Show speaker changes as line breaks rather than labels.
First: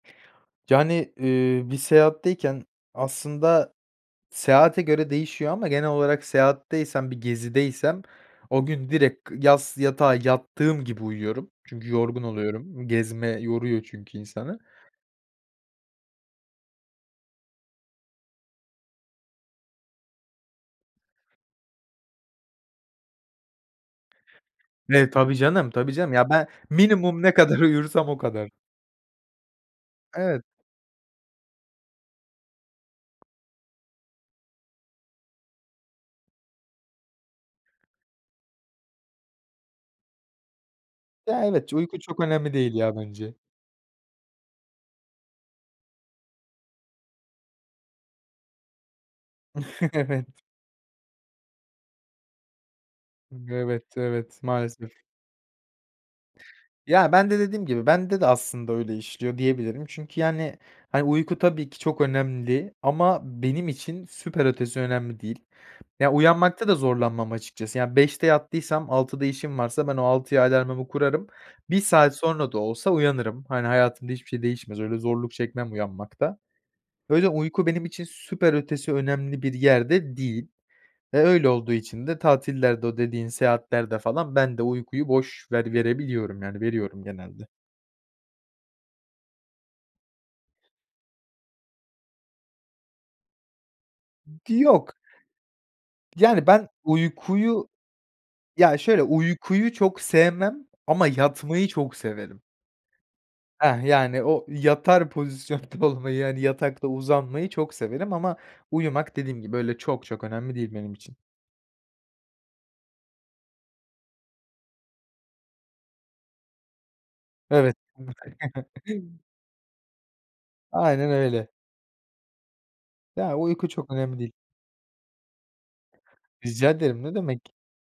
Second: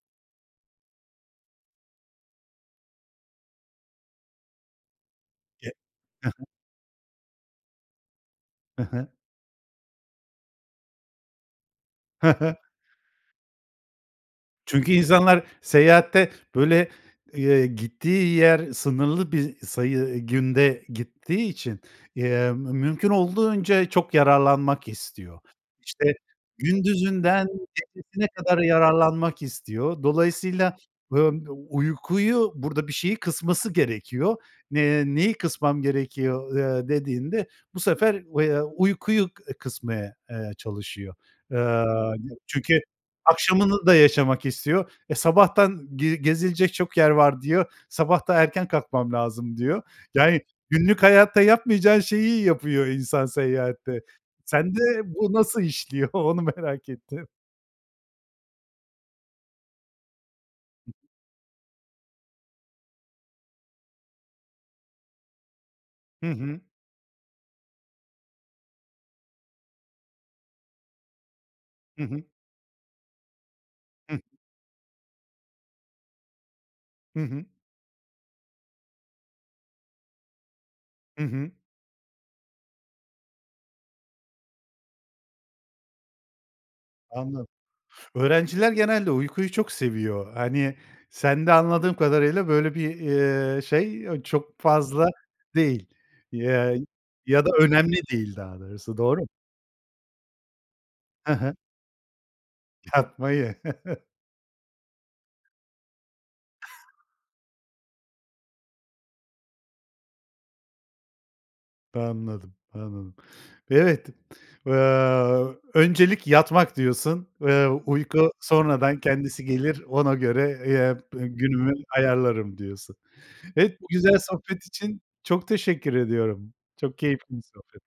Yani, eee, bir seyahatteyken aslında seyahate göre değişiyor ama
Ye
genel olarak
he he.
seyahatteysem, bir gezideysem o
He
gün
he.
direkt yas yatağa yattığım gibi uyuyorum. Çünkü yorgun
He he.
oluyorum. Gezme yoruyor çünkü insanı.
Çünkü insanlar seyahatte böyle, eee, gittiği yer sınırlı bir sayı, ııı, günde gittiği için, emm, mümkün olduğunca çok yararlanmak
Eee, tabii
istiyor.
canım, tabii canım.
İşte
Ya, ben minimum ne
gündüzünden
kadar uyursam o
gecesine
kadar.
kadar yararlanmak istiyor.
Evet.
Dolayısıyla, eee, uykuyu, burada bir şeyi kısması gerekiyor. Eee, "Neyi kısmam gerekiyor?" eee, dediğinde bu sefer, eee, uykuyu e, kısmaya, eee, çalışıyor.
Ya,
Eee,
evet ç uyku çok
yani,
önemli değil
çünkü
ya bence.
akşamını da yaşamak istiyor. E, "Sabahtan ge gezilecek çok yer var." diyor. "Sabah da erken kalkmam lazım." diyor.
Evet.
Yani günlük hayatta yapmayacağın şeyi yapıyor insan
Evet,
seyahatte.
evet
Sende
maalesef.
bu nasıl işliyor onu merak
Ya,
ettim.
ben de dediğim gibi bende de aslında öyle işliyor diyebilirim. Çünkü yani hani uyku tabii ki çok önemli ama benim için süper ötesi önemli değil. Ya,
Hı hı.
uyanmakta da zorlanmam açıkçası. Ya, 05.00'te yattıysam 06.00'da işim varsa ben o 06.00'ya alarmımı kurarım. 1
Hı
saat
hı.
sonra da olsa uyanırım. Hani hayatımda
Hıh.
hiçbir şey değişmez. Öyle zorluk çekmem uyanmakta.
Hı
Öyle
hı.
uyku benim için süper ötesi önemli bir yerde değil. E,
Hı
öyle
hı.
olduğu için de tatillerde, o dediğin seyahatlerde falan ben de uykuyu boş ver verebiliyorum yani veriyorum
Anla
genelde.
Öğrenciler genelde uykuyu çok seviyor. Hani sende anladığım kadarıyla böyle bir, eee, şey, eee,
D
çok
yok.
fazla değil,
Yani ben
eee, ya da
uykuyu
önemli değil daha
Ya,
doğrusu.
şöyle,
Doğru?
uykuyu çok sevmem ama
He he.
yatmayı çok severim.
Yatmayı.
Heh, yani o yatar pozisyonda olmayı, yani yatakta uzanmayı çok severim ama uyumak dediğim gibi böyle çok çok önemli değil benim için.
Anladım, anladım. Evet. Eee, "Öncelik yatmak." diyorsun. Eee,
Evet.
"uyku sonradan
[unintelligible]
kendisi gelir ona göre, eee,
Aynen
b
öyle.
günümü ayarlarım." diyorsun.
Ya, uyku
Evet, bu
çok
güzel
önemli değil.
sohbet için çok teşekkür ediyorum.
Rica
Çok
ederim ne
keyifli bir
demek.
sohbet